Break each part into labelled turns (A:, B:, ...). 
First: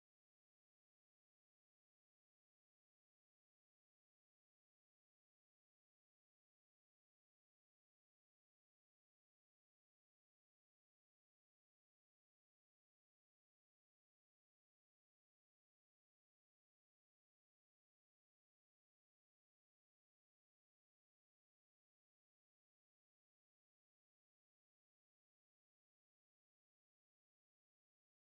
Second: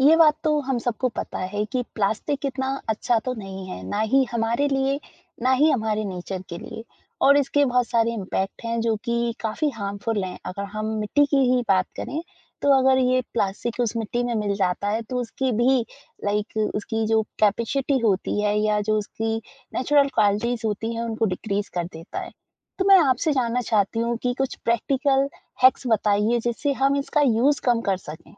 A: ये बात तो हम सबको पता है कि प्लास्टिक कितना अच्छा तो नहीं है, ना ही हमारे लिए, ना ही हमारे नेचर के लिए और इसके बहुत सारे इम्पैक्ट हैं जो कि काफ़ी हार्मफुल हैं। अगर हम मिट्टी की ही बात करें, तो अगर ये प्लास्टिक उस मिट्टी में मिल जाता है तो उसकी भी लाइक उसकी जो कैपेसिटी होती है या जो उसकी नेचुरल क्वालिटीज़ होती हैं, उनको डिक्रीज़ कर देता है। तो मैं आपसे जानना चाहती हूँ कि कुछ प्रैक्टिकल हैक्स बताइए जिससे हम इसका यूज़ कम कर सकें?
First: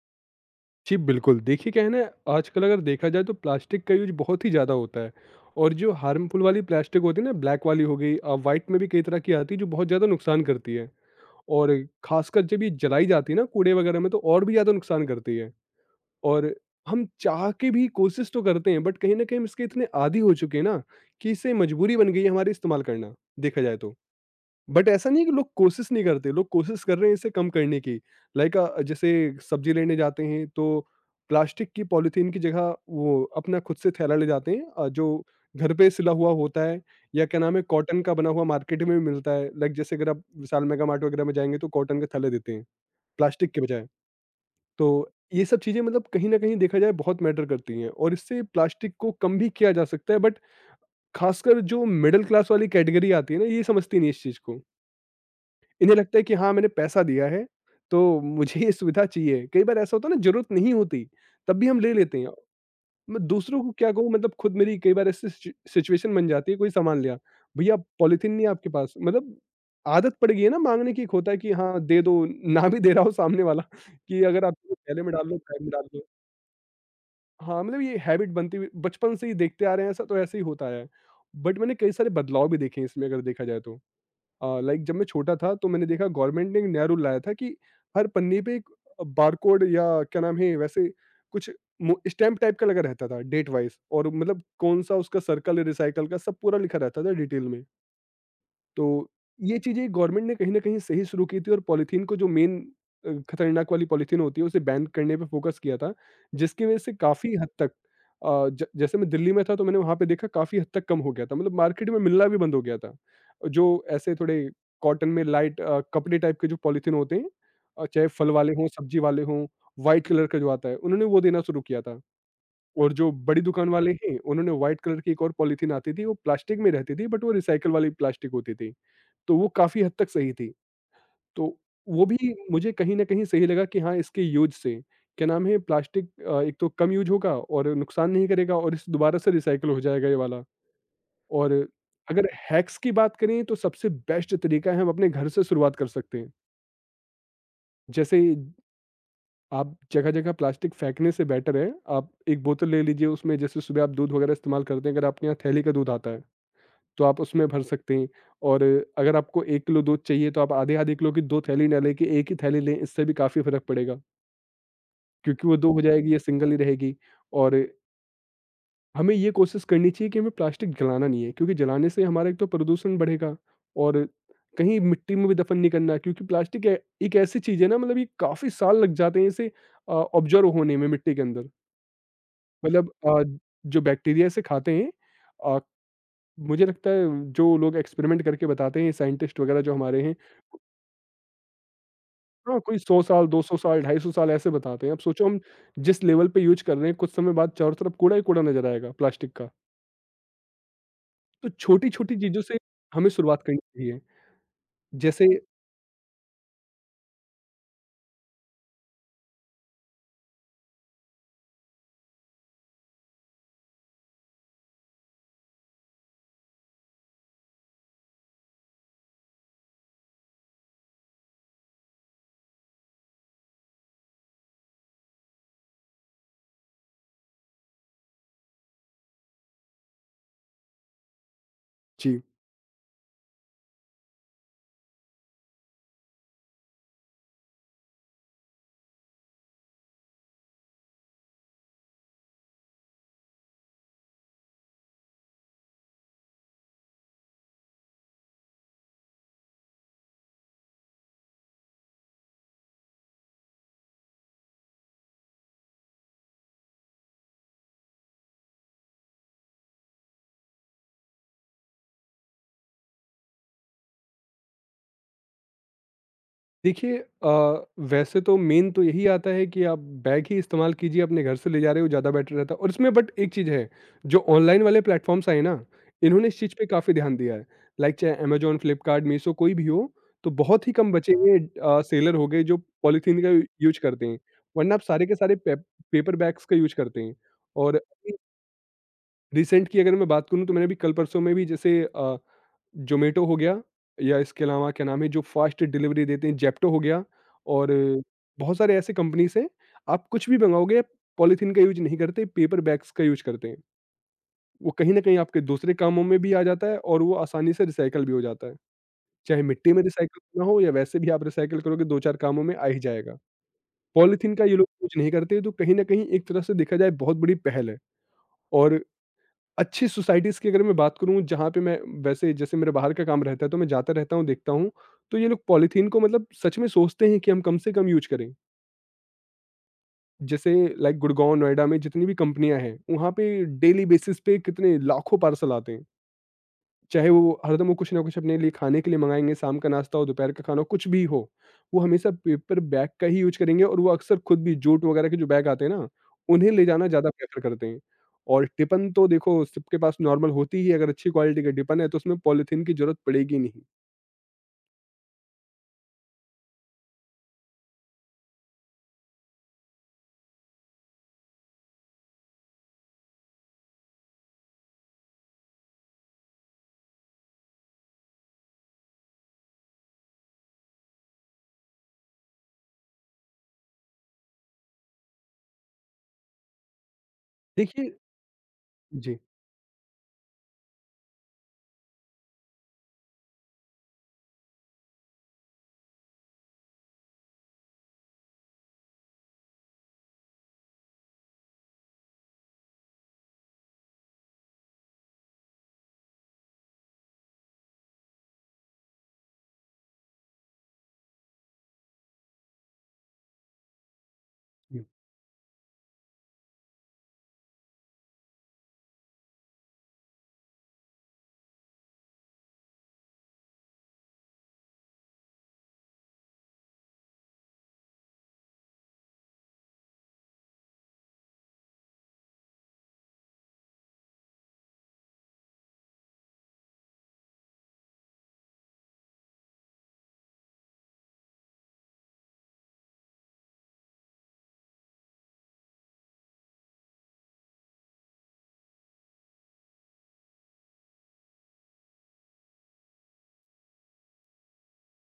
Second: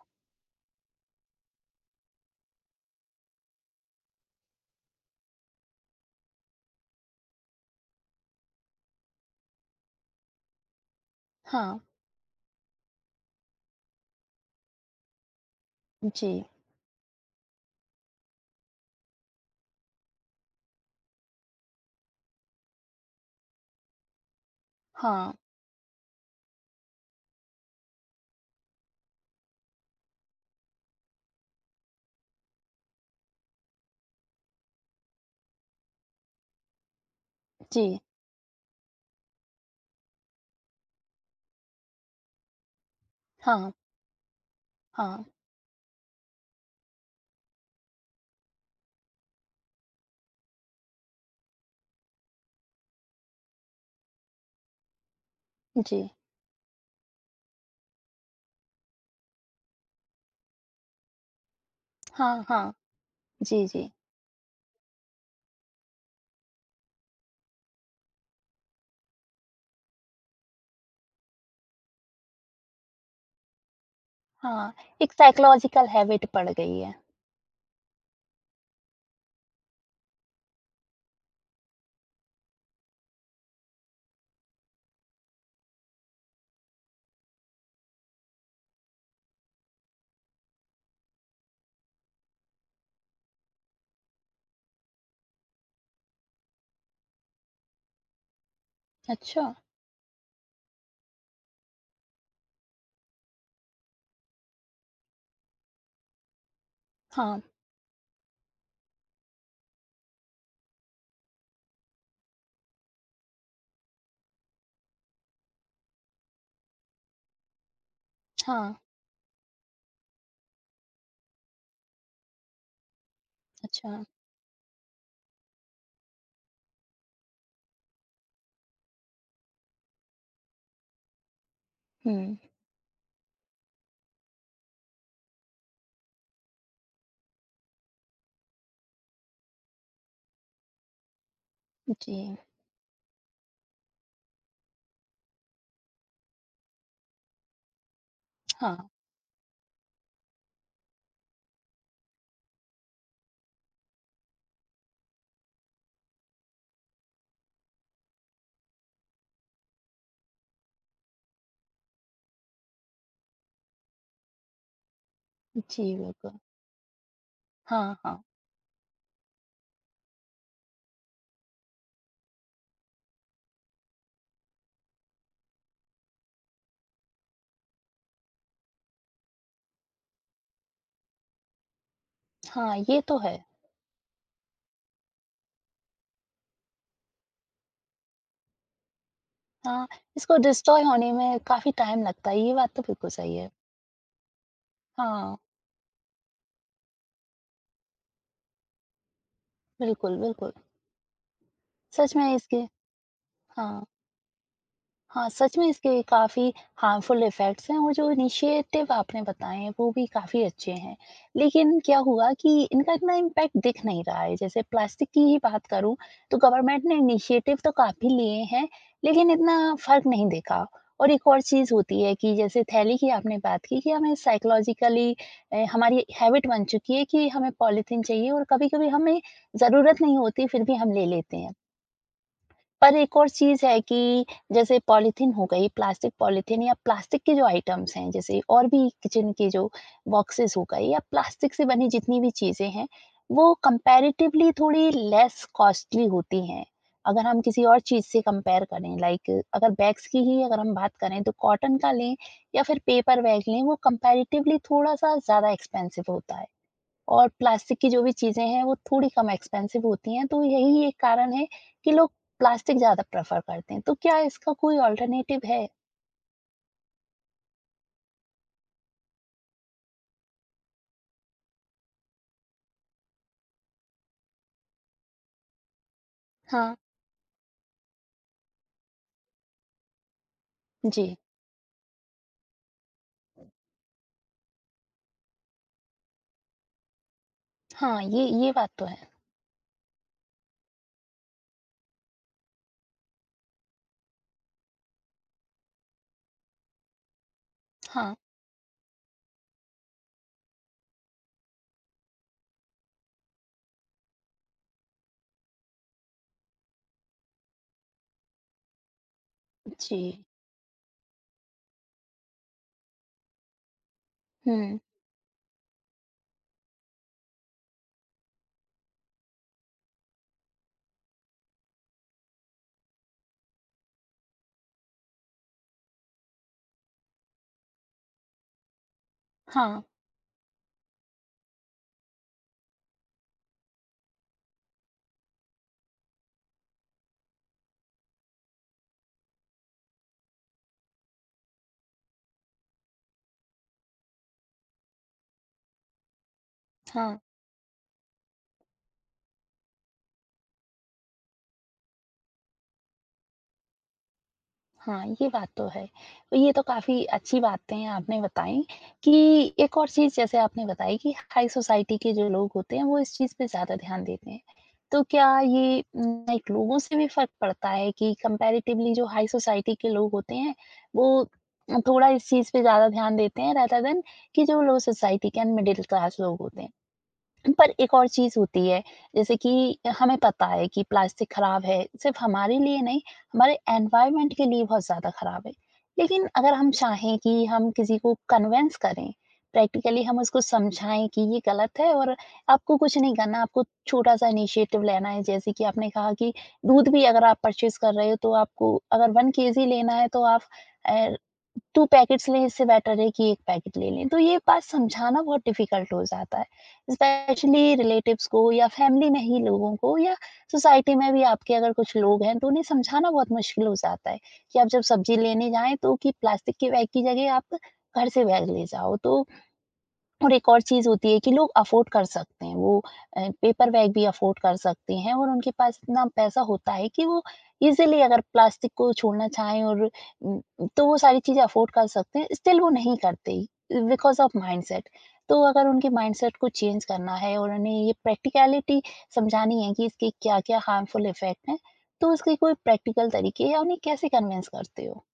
B: जी, बिल्कुल। देखिए क्या है ना, आजकल अगर देखा जाए तो प्लास्टिक का यूज़ बहुत ही ज़्यादा होता है। और जो हार्मफुल वाली प्लास्टिक होती है ना, ब्लैक वाली हो गई, व्हाइट में भी कई तरह की आती है जो बहुत ज़्यादा नुकसान करती है। और
A: हाँ,
B: खासकर जब ये जलाई जाती है ना, कूड़े वगैरह में, तो और भी ज़्यादा नुकसान करती है।
A: जी।
B: और हम चाह के भी कोशिश तो करते हैं, बट कहीं न कहीं हम इसके इतने आदी हो चुके हैं ना, कि इससे मजबूरी बन गई है हमारे इस्तेमाल करना, देखा जाए तो। बट ऐसा नहीं है
A: हाँ,
B: कि लोग कोशिश नहीं करते, लोग कोशिश कर रहे हैं इसे कम करने की। लाइक जैसे सब्जी लेने जाते हैं तो प्लास्टिक की पॉलीथीन की जगह वो अपना खुद से थैला ले जाते हैं, जो घर पे सिला हुआ होता है, या क्या नाम है,
A: जी।
B: कॉटन का बना हुआ मार्केट में भी मिलता है। लाइक जैसे अगर आप विशाल मेगा मार्ट वगैरह में जाएँगे तो कॉटन के थैले देते हैं, प्लास्टिक के
A: हाँ,
B: बजाय। तो
A: हाँ,
B: ये सब चीज़ें मतलब कहीं न कहीं देखा जाए बहुत मैटर करती हैं, और इससे प्लास्टिक को कम भी किया जा सकता है। बट ख़ासकर जो मिडल क्लास वाली कैटेगरी आती है ना, ये समझती नहीं है इस चीज़ को। इन्हें
A: जी।
B: लगता है कि हाँ, मैंने पैसा दिया है, तो मुझे ये सुविधा चाहिए। कई बार ऐसा होता है ना, ज़रूरत नहीं होती, तब भी हम ले लेते हैं।
A: हाँ, हाँ,
B: मैं दूसरों
A: जी,
B: को
A: जी।
B: क्या कहूँ, मतलब खुद मेरी कई बार ऐसी सिचुएशन बन जाती है, कोई सामान लिया, भैया पॉलीथीन नहीं है आपके पास? मतलब आदत पड़ गई है ना माँगने की। एक होता है कि हाँ, दे दो, ना भी दे रहा हो सामने वाला कि अगर आप
A: हाँ,
B: थैले में
A: एक
B: डाल लो, बैग में
A: साइकोलॉजिकल
B: डाल दो।
A: हैबिट पड़ गई है।
B: हाँ, मतलब ये हैबिट बनती हुई बचपन से ही देखते आ रहे हैं ऐसा, तो ऐसे ही होता आया है। बट मैंने कई सारे बदलाव भी देखे हैं इसमें, अगर देखा जाए तो। लाइक जब मैं छोटा था तो मैंने देखा, गवर्नमेंट ने एक नया रूल लाया था कि हर पन्ने पे एक बारकोड, या क्या नाम है वैसे, कुछ स्टैम्प टाइप का लगा रहता था डेट वाइज, और मतलब कौन सा उसका सर्कल है रिसाइकल का, सब पूरा लिखा रहता था डिटेल में। तो
A: अच्छा,
B: ये चीज़ें गवर्नमेंट ने कहीं न कहीं सही शुरू की थी, और पॉलीथीन को जो मेन खतरनाक वाली पॉलीथीन होती है उसे बैन करने पे फोकस किया था, जिसकी वज़ह से काफ़ी
A: हाँ,
B: हद तक अ, ज जैसे मैं दिल्ली में था, तो मैंने वहाँ पे देखा काफ़ी हद तक कम हो गया था, मतलब मार्केट में मिलना भी बंद हो गया था। जो ऐसे थोड़े कॉटन में लाइट, कपड़े टाइप के जो पॉलीथीन होते हैं, चाहे फल वाले हों,
A: हाँ,
B: सब्जी वाले हों, व्हाइट कलर का जो आता है, उन्होंने वो देना शुरू किया था। और जो बड़ी दुकान
A: अच्छा,
B: वाले हैं उन्होंने व्हाइट कलर की एक और पॉलीथीन आती थी, वो प्लास्टिक में रहती थी बट वो रिसाइकल वाली प्लास्टिक होती थी। तो वो काफ़ी हद तक सही थी। तो वो भी
A: हुँ,
B: मुझे कहीं न कहीं सही लगा कि हाँ, इसके यूज़ से क्या नाम है, प्लास्टिक एक तो कम यूज़ होगा और नुकसान नहीं करेगा, और इस दोबारा से रिसाइकल हो जाएगा ये वाला। और अगर
A: जी,
B: हैक्स की बात करें तो सबसे बेस्ट तरीका है, हम अपने घर से शुरुआत कर सकते हैं। जैसे
A: हाँ,
B: आप जगह-जगह प्लास्टिक फेंकने से बेटर है, आप एक बोतल ले लीजिए, उसमें जैसे सुबह आप दूध वगैरह इस्तेमाल करते हैं, अगर आपके यहाँ थैली का दूध आता है, तो आप उसमें भर सकते हैं। और अगर आपको 1 किलो दूध चाहिए, तो आप आधे-आधे किलो की 2 थैली ना लेके 1 ही थैली लें, इससे भी काफ़ी फ़र्क पड़ेगा। क्योंकि वो 2 हो
A: जी,
B: जाएगी, ये
A: बिल्कुल।
B: सिंगल ही रहेगी। और
A: हाँ, हाँ,
B: हमें ये कोशिश करनी चाहिए कि हमें प्लास्टिक जलाना नहीं है, क्योंकि जलाने से हमारा एक तो प्रदूषण बढ़ेगा। और कहीं मिट्टी में भी दफन नहीं करना है, क्योंकि प्लास्टिक ए एक ऐसी चीज़ है ना, मतलब ये काफ़ी साल लग जाते हैं इसे ऑब्ज़र्व होने में मिट्टी के अंदर।
A: हाँ,
B: मतलब
A: ये तो है।
B: जो बैक्टीरिया इसे खाते हैं, अ, मुझे लगता है जो लोग एक्सपेरिमेंट करके बताते हैं, साइंटिस्ट वगैरह जो
A: हाँ,
B: हमारे हैं।
A: इसको डिस्ट्रॉय होने में काफ़ी टाइम लगता है, ये
B: हाँ,
A: बात
B: कोई
A: तो
B: 100
A: बिल्कुल
B: साल,
A: सही है।
B: 200 साल, 250 साल ऐसे बताते हैं। अब सोचो
A: हाँ,
B: हम जिस लेवल पे यूज़ कर रहे हैं, कुछ समय बाद चारों तरफ कूड़ा ही कूड़ा नज़र आएगा प्लास्टिक का।
A: बिल्कुल, बिल्कुल,
B: तो
A: सच
B: छोटी-छोटी
A: में
B: चीज़ों से
A: इसके
B: हमें शुरुआत करनी
A: हाँ।
B: चाहिए। जैसे
A: हाँ, सच में इसके काफ़ी हार्मफुल इफ़ेक्ट्स हैं और जो इनिशिएटिव आपने बताए हैं वो भी काफ़ी अच्छे हैं। लेकिन क्या हुआ कि इनका इतना इम्पैक्ट दिख नहीं रहा है। जैसे प्लास्टिक की ही बात करूँ तो गवर्नमेंट ने इनिशिएटिव तो काफ़ी लिए हैं लेकिन इतना फ़र्क नहीं दिखा। और एक और चीज़ होती है कि जैसे थैली की आपने बात की कि हमें साइकोलॉजिकली हमारी हैबिट बन चुकी है कि हमें पॉलीथीन चाहिए और कभी-कभी हमें ज़रूरत नहीं होती फिर भी हम ले लेते हैं।
B: जी।
A: पर एक और चीज़ है कि जैसे पॉलीथीन हो गई, प्लास्टिक पॉलीथीन या प्लास्टिक के जो आइटम्स हैं, जैसे और भी किचन के जो बॉक्सेस हो गए या प्लास्टिक से बनी जितनी भी चीज़ें हैं, वो कंपैरेटिवली थोड़ी लेस कॉस्टली होती हैं। अगर हम किसी और चीज़ से कंपेयर करें लाइक अगर बैग्स की ही अगर हम बात करें तो कॉटन का लें या फिर पेपर बैग लें, वो कंपैरेटिवली थोड़ा-सा ज़्यादा एक्सपेंसिव होता है। और प्लास्टिक की जो भी चीज़ें हैं वो थोड़ी कम एक्सपेंसिव होती हैं, तो यही एक कारण है कि लोग प्लास्टिक ज़्यादा प्रेफ़र करते हैं। तो क्या इसका कोई अल्टरनेटिव है?
B: देखिए वैसे तो मेन तो यही आता है कि आप बैग ही इस्तेमाल कीजिए, अपने घर से ले जा रहे हो ज़्यादा बेटर रहता है। और इसमें बट एक चीज़ है, जो ऑनलाइन वाले प्लेटफॉर्म्स आए ना, इन्होंने इस चीज़ पे
A: हाँ।
B: काफ़ी ध्यान दिया है। लाइक चाहे अमेजोन, फ्लिपकार्ट, मीशो कोई भी हो, तो बहुत ही कम बचे
A: जी।
B: हुए सेलर हो गए जो पॉलीथीन का यूज करते हैं, वरना आप सारे के सारे पे, पेपर बैग्स का यूज करते हैं। और
A: हाँ, ये बात तो है।
B: रिसेंट की अगर मैं बात करूँ, तो मैंने अभी कल परसों में भी जैसे ज़ोमैटो हो गया, या इसके अलावा क्या नाम है जो फ़ास्ट डिलीवरी देते हैं, ज़ेप्टो हो गया, और
A: हाँ।
B: बहुत सारे ऐसे कंपनीज़ हैं। आप कुछ भी मँगाओगे पॉलीथीन का यूज़ नहीं करते, पेपर बैग्स का यूज़ करते हैं। वो कहीं न कहीं आपके दूसरे कामों में भी आ जाता है, और वो आसानी से रिसाइकल भी हो जाता है। चाहे मिट्टी में
A: जी।
B: रिसाइकल होना हो, या वैसे भी आप रिसाइकल करोगे 2-4 कामों में आ ही जाएगा। पॉलीथीन का ये लोग
A: हुँ।
B: यूज़ नहीं करते, तो कहीं न कहीं एक तरह से देखा जाए बहुत बड़ी पहल है। और अच्छी सोसाइटीज़ की अगर मैं बात करूँ, जहाँ पे मैं वैसे जैसे मेरा बाहर का काम रहता है तो मैं जाता रहता हूँ, देखता हूँ, तो ये लोग पॉलीथीन को मतलब सच में सोचते हैं कि हम कम से कम यूज़ करें।
A: हाँ,
B: जैसे लाइक गुड़गाँव, नोएडा में जितनी भी कंपनियाँ हैं, वहाँ पे डेली बेसिस पे कितने लाखों पार्सल आते हैं। चाहे वो हरदम वो कुछ ना कुछ अपने लिए खाने के लिए मँगाएँगे, शाम का नाश्ता हो, दोपहर का खाना हो, कुछ भी हो, वो हमेशा पेपर बैग का ही यूज़ करेंगे। और वो अक्सर खुद भी जूट वगैरह के जो बैग आते हैं ना, उन्हें ले जाना ज़्यादा
A: हाँ।
B: प्रेफ़र करते हैं। और टिफ़िन तो देखो सबके पास नॉर्मल होती ही है, अगर अच्छी क्वालिटी का टिफ़िन है तो उसमें पॉलीथीन की ज़रूरत पड़ेगी नहीं।
A: हाँ, ये बात तो है। ये तो काफ़ी अच्छी बातें आपने बताई कि एक और चीज़ जैसे आपने बताई कि हाई सोसाइटी के जो लोग होते हैं, वो इस चीज़ पे ज़्यादा ध्यान देते हैं। तो क्या ये लाइक लोगों से भी फ़र्क पड़ता है कि कंपैरेटिवली जो हाई सोसाइटी के लोग होते हैं, वो थोड़ा इस चीज़ पे ज़्यादा ध्यान देते हैं, रेदर देन कि जो लो सोसाइटी के एंड मिडल क्लास लोग होते हैं? पर
B: देखिए
A: एक और चीज़ होती है,
B: जी।
A: जैसे कि हमें पता है कि प्लास्टिक खराब है, सिर्फ़ हमारे लिए नहीं, हमारे एनवायरनमेंट के लिए बहुत ज़्यादा खराब है। लेकिन अगर हम चाहें कि हम किसी को कन्विंस करें, प्रैक्टिकली हम उसको समझाएँ कि ये गलत है और आपको कुछ नहीं करना, आपको छोटा-सा इनिशिएटिव लेना है। जैसे कि आपने कहा कि दूध भी अगर आप परचेज़ कर रहे हो, तो आपको अगर 1 केजी लेना है, तो आप अ, 2 पैकेट्स लें इससे बेटर है कि 1 पैकेट ले लें। तो ये बात समझाना बहुत डिफ़िकल्ट हो जाता है। स्पेशली रिलेटिव्स को या फैमिली में ही लोगों को या सोसाइटी में भी आपके अगर कुछ लोग हैं तो उन्हें समझाना बहुत मुश्किल हो जाता है कि आप जब सब्ज़ी लेने जाएँ तो कि प्लास्टिक के बैग की जगह आप घर से बैग ले जाओ। तो और एक और चीज़ होती है कि लोग अफ़ोर्ड कर सकते हैं, वो पेपर बैग भी अफ़ोर्ड कर सकते हैं और उनके पास इतना पैसा होता है कि वो ईज़िली अगर प्लास्टिक को छोड़ना चाहें और उम, तो वो सारी चीज़ें अफ़ोर्ड कर सकते हैं, स्टिल वो नहीं करते बिकॉज़ ऑफ माइंडसेट। तो अगर उनके माइंडसेट को चेंज करना है और उन्हें ये प्रैक्टिकैलिटी समझानी है कि इसके क्या-क्या हार्मफुल इफ़ेक्ट हैं, तो उसके कोई प्रैक्टिकल तरीके या उन्हें कैसे कन्विंस करते हो?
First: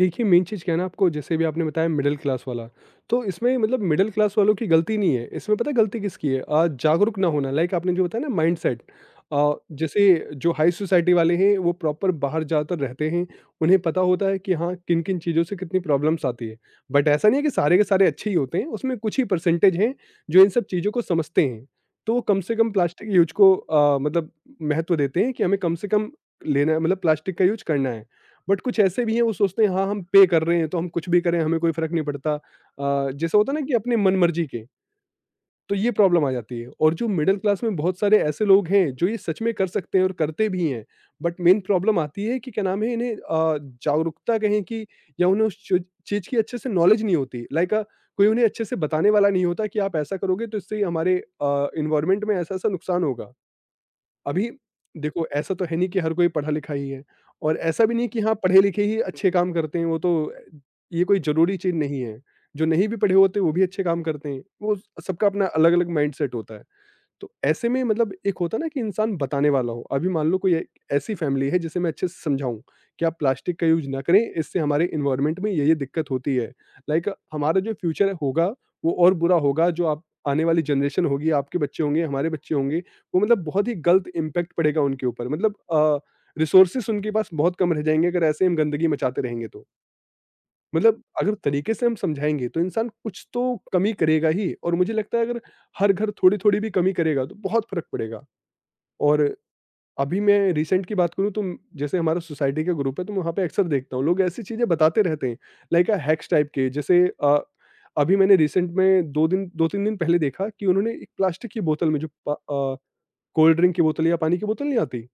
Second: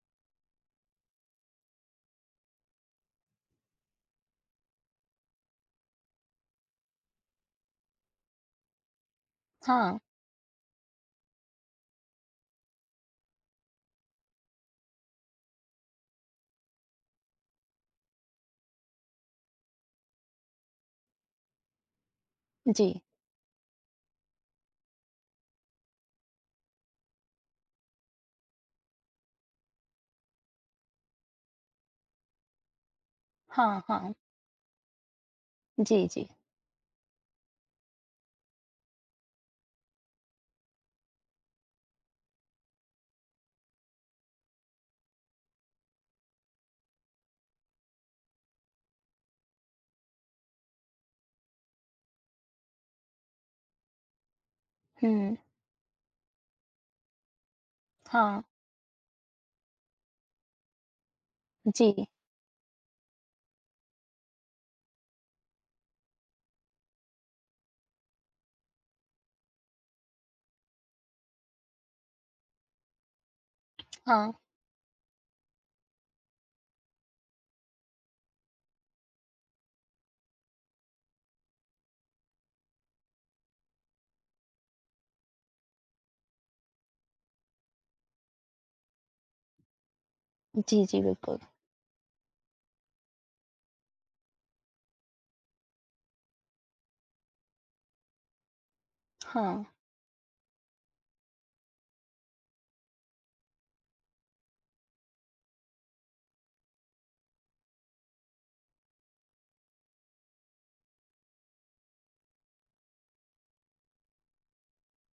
B: देखिए, मेन चीज़ क्या है ना, आपको जैसे भी आपने बताया मिडल क्लास वाला, तो इसमें मतलब मिडल क्लास वालों की गलती नहीं है, इसमें पता है गलती किसकी है? जागरूक ना होना, लाइक आपने जो बताया ना, माइंडसेट।
A: हाँ,
B: जैसे जो हाई सोसाइटी वाले हैं वो प्रॉपर बाहर ज़्यादातर रहते हैं, उन्हें पता होता है कि हाँ, किन-किन चीज़ों से कितनी प्रॉब्लम्स आती है। बट ऐसा नहीं है कि सारे के सारे अच्छे ही होते हैं, उसमें कुछ ही परसेंटेज हैं जो इन सब चीज़ों को समझते हैं। तो वो कम से कम
A: जी।
B: प्लास्टिक यूज़ को मतलब महत्व देते हैं कि हमें कम से कम लेना है, मतलब प्लास्टिक का यूज़ करना है। बट कुछ ऐसे भी हैं, वो सोचते हैं हाँ हम पे कर रहे हैं तो हम कुछ भी करें, हमें कोई फर्क नहीं पड़ता, जैसे होता है ना कि
A: हाँ,
B: अपनी
A: हाँ।
B: मन मर्जी के। तो ये
A: जी,
B: प्रॉब्लम
A: जी।
B: आ जाती है। और जो मिडिल क्लास में बहुत सारे ऐसे लोग हैं जो ये सच में कर सकते हैं और करते भी हैं, बट मेन प्रॉब्लम आती है कि क्या नाम है, इन्हें जागरूकता कहें कि, या उन्हें उस चीज की अच्छे से नॉलेज नहीं होती। लाइक कोई उन्हें अच्छे से बताने वाला नहीं होता कि आप ऐसा करोगे तो इससे हमारे इन्वायरमेंट में ऐसा ऐसा नुकसान होगा। अभी देखो
A: हुँ,
B: ऐसा तो है नहीं कि हर कोई पढ़ा-लिखा ही है, और ऐसा भी नहीं कि हाँ,
A: हाँ,
B: पढ़े-लिखे ही अच्छे काम करते हैं, वो तो ये कोई ज़रूरी चीज़ नहीं
A: जी।
B: है। जो नहीं भी पढ़े होते, वो भी अच्छे काम करते हैं। वो सबका अपना अलग-अलग माइंडसेट होता है। तो ऐसे में मतलब एक होता है ना कि इंसान बताने वाला हो। अभी मान लो कोई एक ऐसी फैमिली है जिसे मैं अच्छे से समझाऊं कि आप प्लास्टिक का यूज ना करें,
A: हाँ।
B: इससे हमारे इन्वायरमेंट में ये दिक्कत होती है। लाइक हमारा जो फ्यूचर होगा वो और बुरा होगा, जो आप आने वाली जनरेशन होगी, आपके बच्चे होंगे, हमारे बच्चे होंगे, वो मतलब बहुत ही गलत इम्पैक्ट पड़ेगा उनके ऊपर, मतलब रिसोर्सेस उनके पास बहुत कम रह जाएंगे अगर ऐसे हम गंदगी मचाते रहेंगे तो।
A: जी, जी,
B: मतलब अगर
A: बिल्कुल।
B: तरीके से हम समझाएँगे तो इंसान कुछ तो कमी करेगा ही, और मुझे लगता है अगर हर घर थोड़ी-थोड़ी भी कमी करेगा तो बहुत फ़र्क पड़ेगा। और
A: हाँ,
B: अभी मैं रिसेंट की बात करूँ तो जैसे हमारा सोसाइटी का ग्रुप है तो मैं वहाँ पे अक्सर देखता हूँ, लोग ऐसी चीज़ें बताते रहते हैं लाइक, हैक्स टाइप के। जैसे अभी मैंने रिसेंट में 2 दिन 2-3 दिन पहले देखा कि उन्होंने एक प्लास्टिक की बोतल में जो कोल्ड ड्रिंक की बोतल या पानी की बोतल नहीं आती?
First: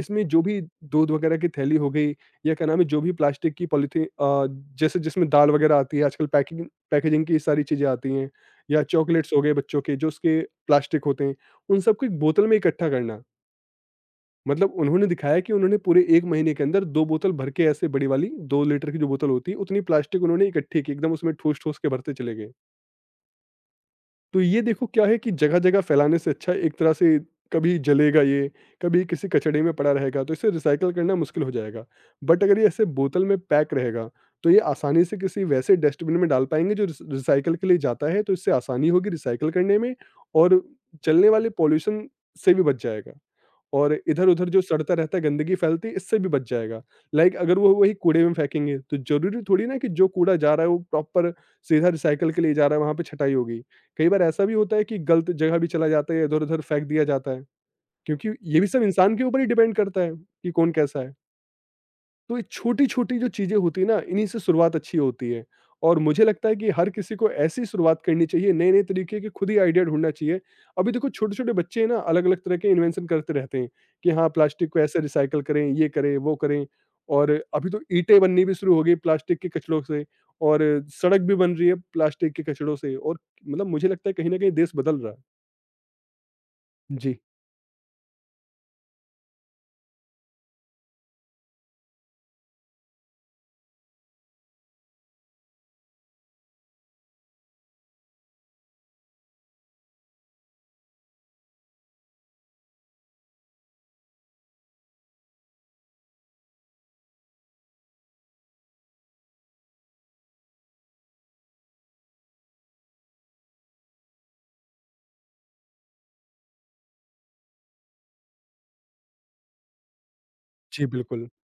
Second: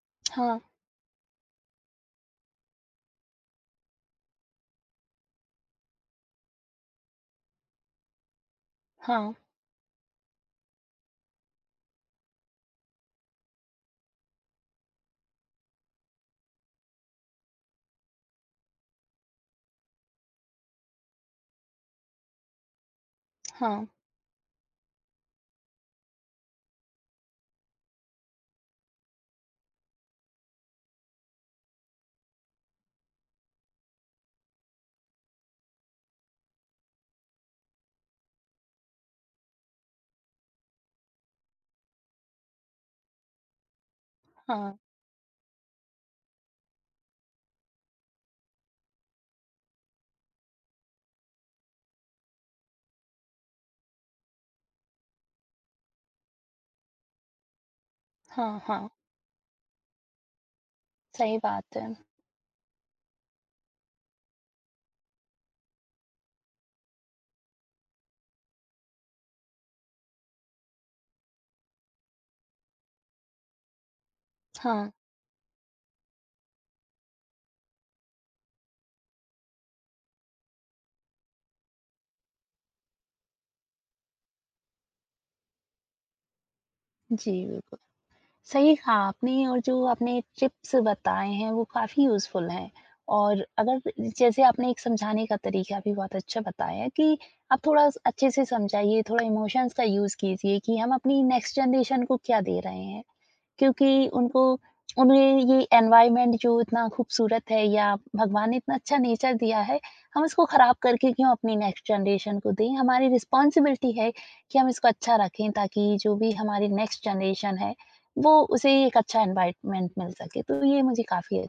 B: इसमें जो
A: हाँ,
B: भी दूध वगैरह की थैली हो गई, या क्या नाम है, जो भी प्लास्टिक की पॉलीथीन जैसे जिसमें दाल वगैरह आती है आजकल, पैकिंग पैकेजिंग की सारी चीज़ें आती हैं, या
A: हाँ,
B: चॉकलेट्स हो गए बच्चों के, जो उसके प्लास्टिक होते हैं, उन सबको एक बोतल में इकट्ठा करना। मतलब उन्होंने दिखाया कि उन्होंने पूरे 1 महीने के अंदर 2 बोतल भर के, ऐसे बड़ी वाली 2 लीटर की जो बोतल होती है, उतनी प्लास्टिक उन्होंने इकट्ठी की, एकदम उसमें ठूस-ठूस के भरते चले गए।
A: हाँ,
B: तो ये देखो, क्या है कि जगह-जगह फैलाने से अच्छा है एक तरह से। कभी जलेगा ये, कभी किसी कचड़े में पड़ा रहेगा, तो इसे रिसाइकल करना मुश्किल हो जाएगा। बट अगर ये ऐसे बोतल में पैक रहेगा, तो ये आसानी से किसी वैसे डस्टबिन में डाल पाएँगे जो रिसाइकल के लिए जाता है, तो इससे आसानी होगी रिसाइकल करने में, और चलने वाले पॉल्यूशन से भी बच जाएगा। और इधर-उधर जो
A: हाँ,
B: सड़ता रहता है, गंदगी फैलती है, इससे भी बच जाएगा। लाइक अगर वो वही कूड़े में फेंकेंगे, तो ज़रूरी थोड़ी ना कि जो कूड़ा जा रहा है, वो प्रॉपर सीधा रिसाइकल के लिए जा रहा है, वहाँ पे छँटाई होगी। कई बार ऐसा भी होता है कि गलत जगह भी चला जाता है, इधर-उधर फेंक दिया जाता है, क्योंकि
A: हाँ,
B: ये भी सब
A: हाँ,
B: इंसान के ऊपर ही डिपेंड करता है कि कौन कैसा है।
A: सही बात है।
B: तो ये छोटी-छोटी जो चीज़ें होती है ना, इन्हीं से शुरुआत अच्छी होती है, और मुझे लगता है कि हर किसी को ऐसी शुरुआत करनी चाहिए, नए-नए तरीके के खुद ही आइडिया ढूँढना चाहिए। अभी देखो, छोटे-छोटे बच्चे हैं ना, अलग-अलग तरह के इन्वेंशन करते रहते हैं कि हाँ, प्लास्टिक को
A: हाँ।
B: ऐसे रिसाइकिल करें, ये करें, वो करें। और अभी तो ईंटें बननी भी शुरू हो गई प्लास्टिक के कचड़ों से, और सड़क भी बन रही है प्लास्टिक के कचड़ों से, और मतलब मुझे लगता है कहीं न कहीं देश बदल रहा है। जी।
A: जी, बिल्कुल। सही कहा आपने और जो आपने टिप्स बताए हैं वो काफ़ी यूज़फुल हैं और अगर जैसे आपने एक समझाने का तरीका भी बहुत अच्छा बताया है कि आप थोड़ा स अच्छे से समझाइए, थोड़ा इमोशंस का यूज़ कीजिए कि हम अपनी नेक्स्ट जनरेशन को क्या दे रहे हैं। क्योंकि उनको उन्हें ये एनवायरनमेंट जो इतना खूबसूरत है या भगवान ने इतना अच्छा नेचर दिया है, हम इसको खराब करके क्यों अपनी नेक्स्ट जनरेशन को दें? हमारी रिस्पॉन्सिबिलिटी है कि हम इसको अच्छा रखें ताकि जो भी हमारी नेक्स्ट जनरेशन है, वो उसे एक अच्छा एनवायरनमेंट मिल सके। तो ये
B: जी,
A: मुझे
B: बिल्कुल।
A: काफ़ी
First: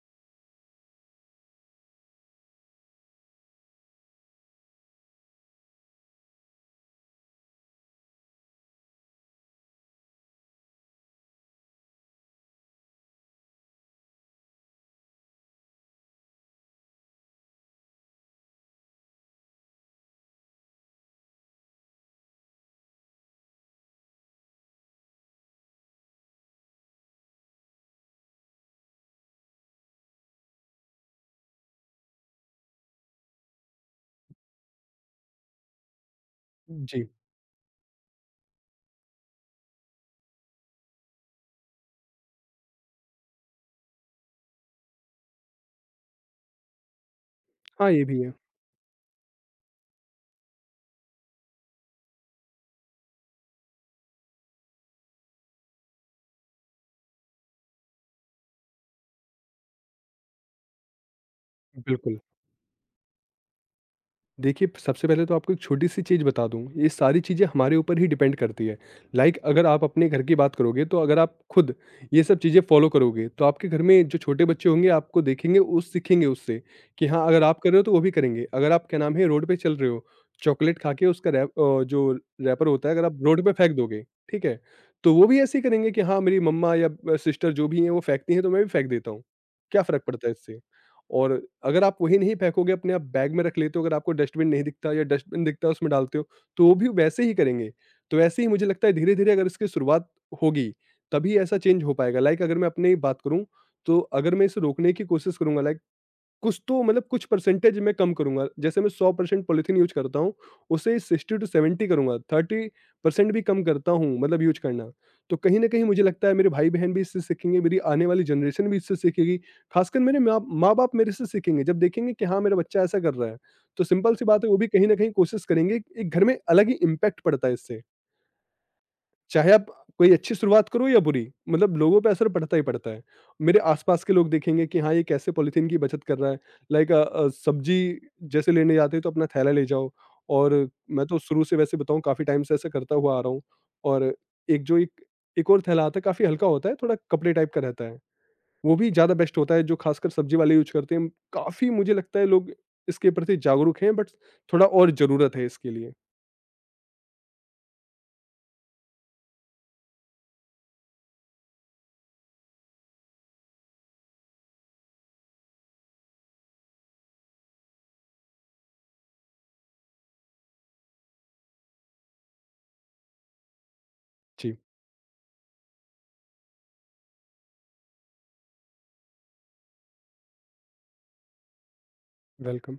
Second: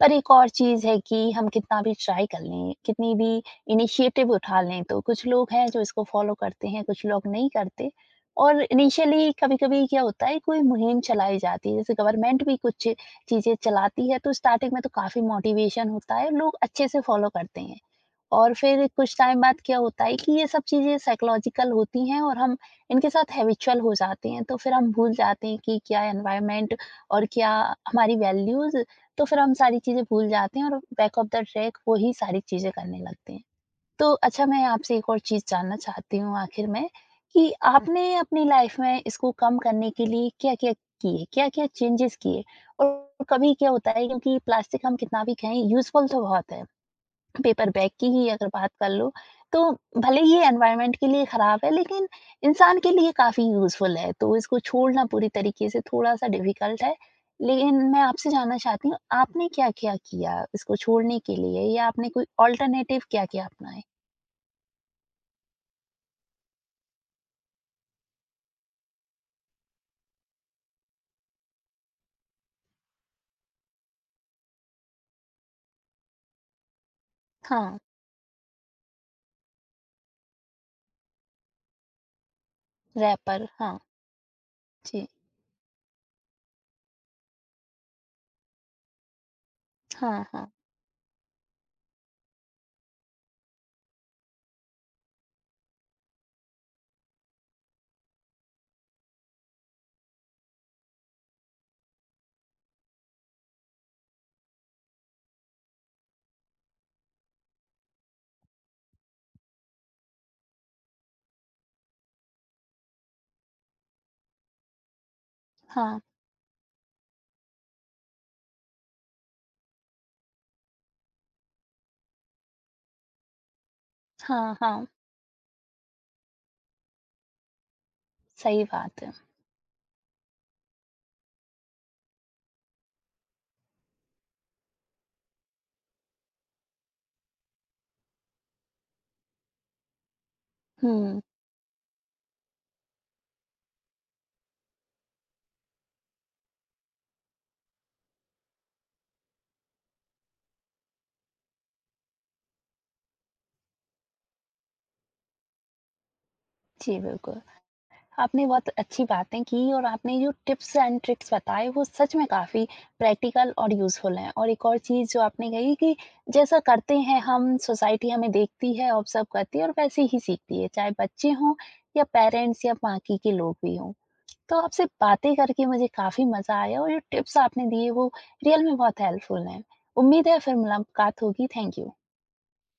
A: पर एक और चीज़ है कि हम कितना भी ट्राई कर लें, कितनी भी इनिशिएटिव उठा लें, तो कुछ लोग हैं जो इसको फॉलो करते हैं, कुछ लोग नहीं करते। और इनिशियली कभी-कभी क्या होता है, कोई मुहिम चलाई जाती है, जैसे गवर्नमेंट भी कुछ चीज़ें चलाती है, तो स्टार्टिंग में तो काफ़ी मोटिवेशन होता है, लोग अच्छे से फॉलो करते हैं। और फिर कुछ टाइम बाद क्या होता है कि ये सब चीज़ें साइकोलॉजिकल होती हैं और हम इनके साथ हैबिचुअल हो जाते हैं, तो फिर हम भूल जाते हैं कि क्या एनवायरनमेंट और क्या हमारी वैल्यूज़, तो फिर हम सारी चीज़ें भूल जाते हैं और बैक ऑफ द ट्रैक वही सारी चीज़ें करने लगते हैं। तो अच्छा मैं आपसे एक और चीज़ जानना चाहती हूँ आखिर में
B: जी।
A: कि हुँ। आपने अपनी लाइफ़ में इसको कम करने के लिए क्या-क्या किए? क्या-क्या चेंजेज़ किए? और कभी क्या होता है क्योंकि प्लास्टिक हम कितना भी कहें यूज़फुल तो बहुत है। पेपर बैग
B: हाँ, ये
A: की
B: भी
A: ही
B: है।
A: अगर बात कर लो, तो भले ही ये एनवायरनमेंट के लिए खराब है लेकिन इंसान के लिए काफ़ी यूज़फुल है, तो इसको छोड़ना पूरी तरीके से थोड़ा-सा डिफ़िकल्ट है। लेकिन मैं आपसे जानना चाहती हूँ, आपने क्या-क्या किया इसको छोड़ने के लिए या आपने
B: बिल्कुल।
A: कोई अल्टरनेटिव क्या-क्या अपनाए?
B: देखिए, सबसे पहले तो आपको एक छोटी-सी चीज़ बता दूँ, ये सारी चीज़ें हमारे ऊपर ही डिपेंड करती है। लाइक अगर आप अपने घर की बात करोगे, तो अगर आप खुद ये सब चीज़ें फ़ॉलो करोगे, तो आपके घर में जो छोटे बच्चे होंगे, आपको देखेंगे, वो सीखेंगे उससे कि हाँ, अगर आप कर
A: हाँ,
B: रहे हो, तो वो भी करेंगे। अगर आप, क्या नाम है, रोड पे चल रहे हो, चॉकलेट खा के उसका जो रैपर होता है, अगर आप रोड
A: रैपर
B: पे फेंक
A: हाँ,
B: दोगे, ठीक है,
A: जी।
B: तो वो भी ऐसे ही करेंगे कि हाँ, मेरी मम्मा या सिस्टर, जो भी हैं, वो फेंकती हैं, तो मैं भी फेंक देता हूँ। क्या फ़र्क
A: हाँ,
B: पड़ता है
A: हाँ,
B: इससे? और अगर आप वही नहीं फेंकोगे, अपने आप बैग में रख लेते हो, अगर आपको डस्टबिन नहीं दिखता या डस्टबिन दिखता है उसमें डालते हो, तो वो भी वैसे ही करेंगे। तो वैसे ही मुझे लगता है, धीरे धीरे अगर इसकी शुरुआत होगी, तभी ऐसा चेंज हो पाएगा। लाइक अगर मैं अपनी बात करूं, तो अगर मैं इसे रोकने की कोशिश करूंगा लाइक, कुछ तो, मतलब कुछ परसेंटेज मैं कम करूँगा। जैसे मैं 100% पॉलिथीन यूज़ करता हूँ, उसे 60-70 करूँगा, 30% भी कम करता हूँ मतलब यूज़ करना। तो कहीं न कहीं
A: हाँ,
B: मुझे लगता है मेरे भाई-बहन भी इससे सीखेंगे, मेरी आने वाली जनरेशन भी इससे सीखेगी। खासकर मेरे माँ-बाप मेरे से सीखेंगे, जब देखेंगे कि हाँ, मेरा बच्चा ऐसा कर रहा है, तो सिंपल सी बात है,
A: हाँ,
B: वो भी
A: हाँ,
B: कहीं न कहीं कोशिश करेंगे, एक घर में अलग ही इम्पैक्ट पड़ता है इससे।
A: सही बात है।
B: चाहे आप कोई अच्छी शुरुआत करो या बुरी, मतलब लोगों पे असर पड़ता ही पड़ता है। मेरे आसपास के लोग देखेंगे कि हाँ, ये कैसे पॉलीथीन की बचत कर रहा है। लाइक सब्जी जैसे लेने जाते हैं तो अपना थैला ले जाओ, और मैं तो
A: हुँ,
B: शुरू से वैसे बताऊँ, काफ़ी टाइम से ऐसा करता हुआ आ रहा हूँ। और एक जो एक एक और थैला आता है, काफ़ी हल्का होता है, थोड़ा कपड़े टाइप का रहता है। वो भी ज़्यादा बेस्ट होता है, जो खासकर सब्जी वाले यूज़ करते हैं। काफ़ी मुझे लगता है लोग इसके प्रति जागरूक हैं, बट थोड़ा और ज़रूरत है इसके लिए।
A: जी, बिल्कुल। आपने बहुत अच्छी बातें की और आपने जो टिप्स एंड ट्रिक्स बताए वो सच में काफ़ी प्रैक्टिकल और यूज़फुल हैं और एक और चीज़ जो आपने कही कि जैसा करते हैं हम सोसाइटी हमें देखती है ऑब्ज़र्व करती है और वैसे ही सीखती है, चाहे बच्चे हों या पेरेंट्स या बाकी के लोग भी हों।
B: जी,
A: तो आपसे बातें करके मुझे काफ़ी मज़ा आया और जो टिप्स आपने दिए वो रियल में बहुत हेल्पफुल हैं। उम्मीद है फिर मुलाकात होगी। Thank you.
B: वेलकम।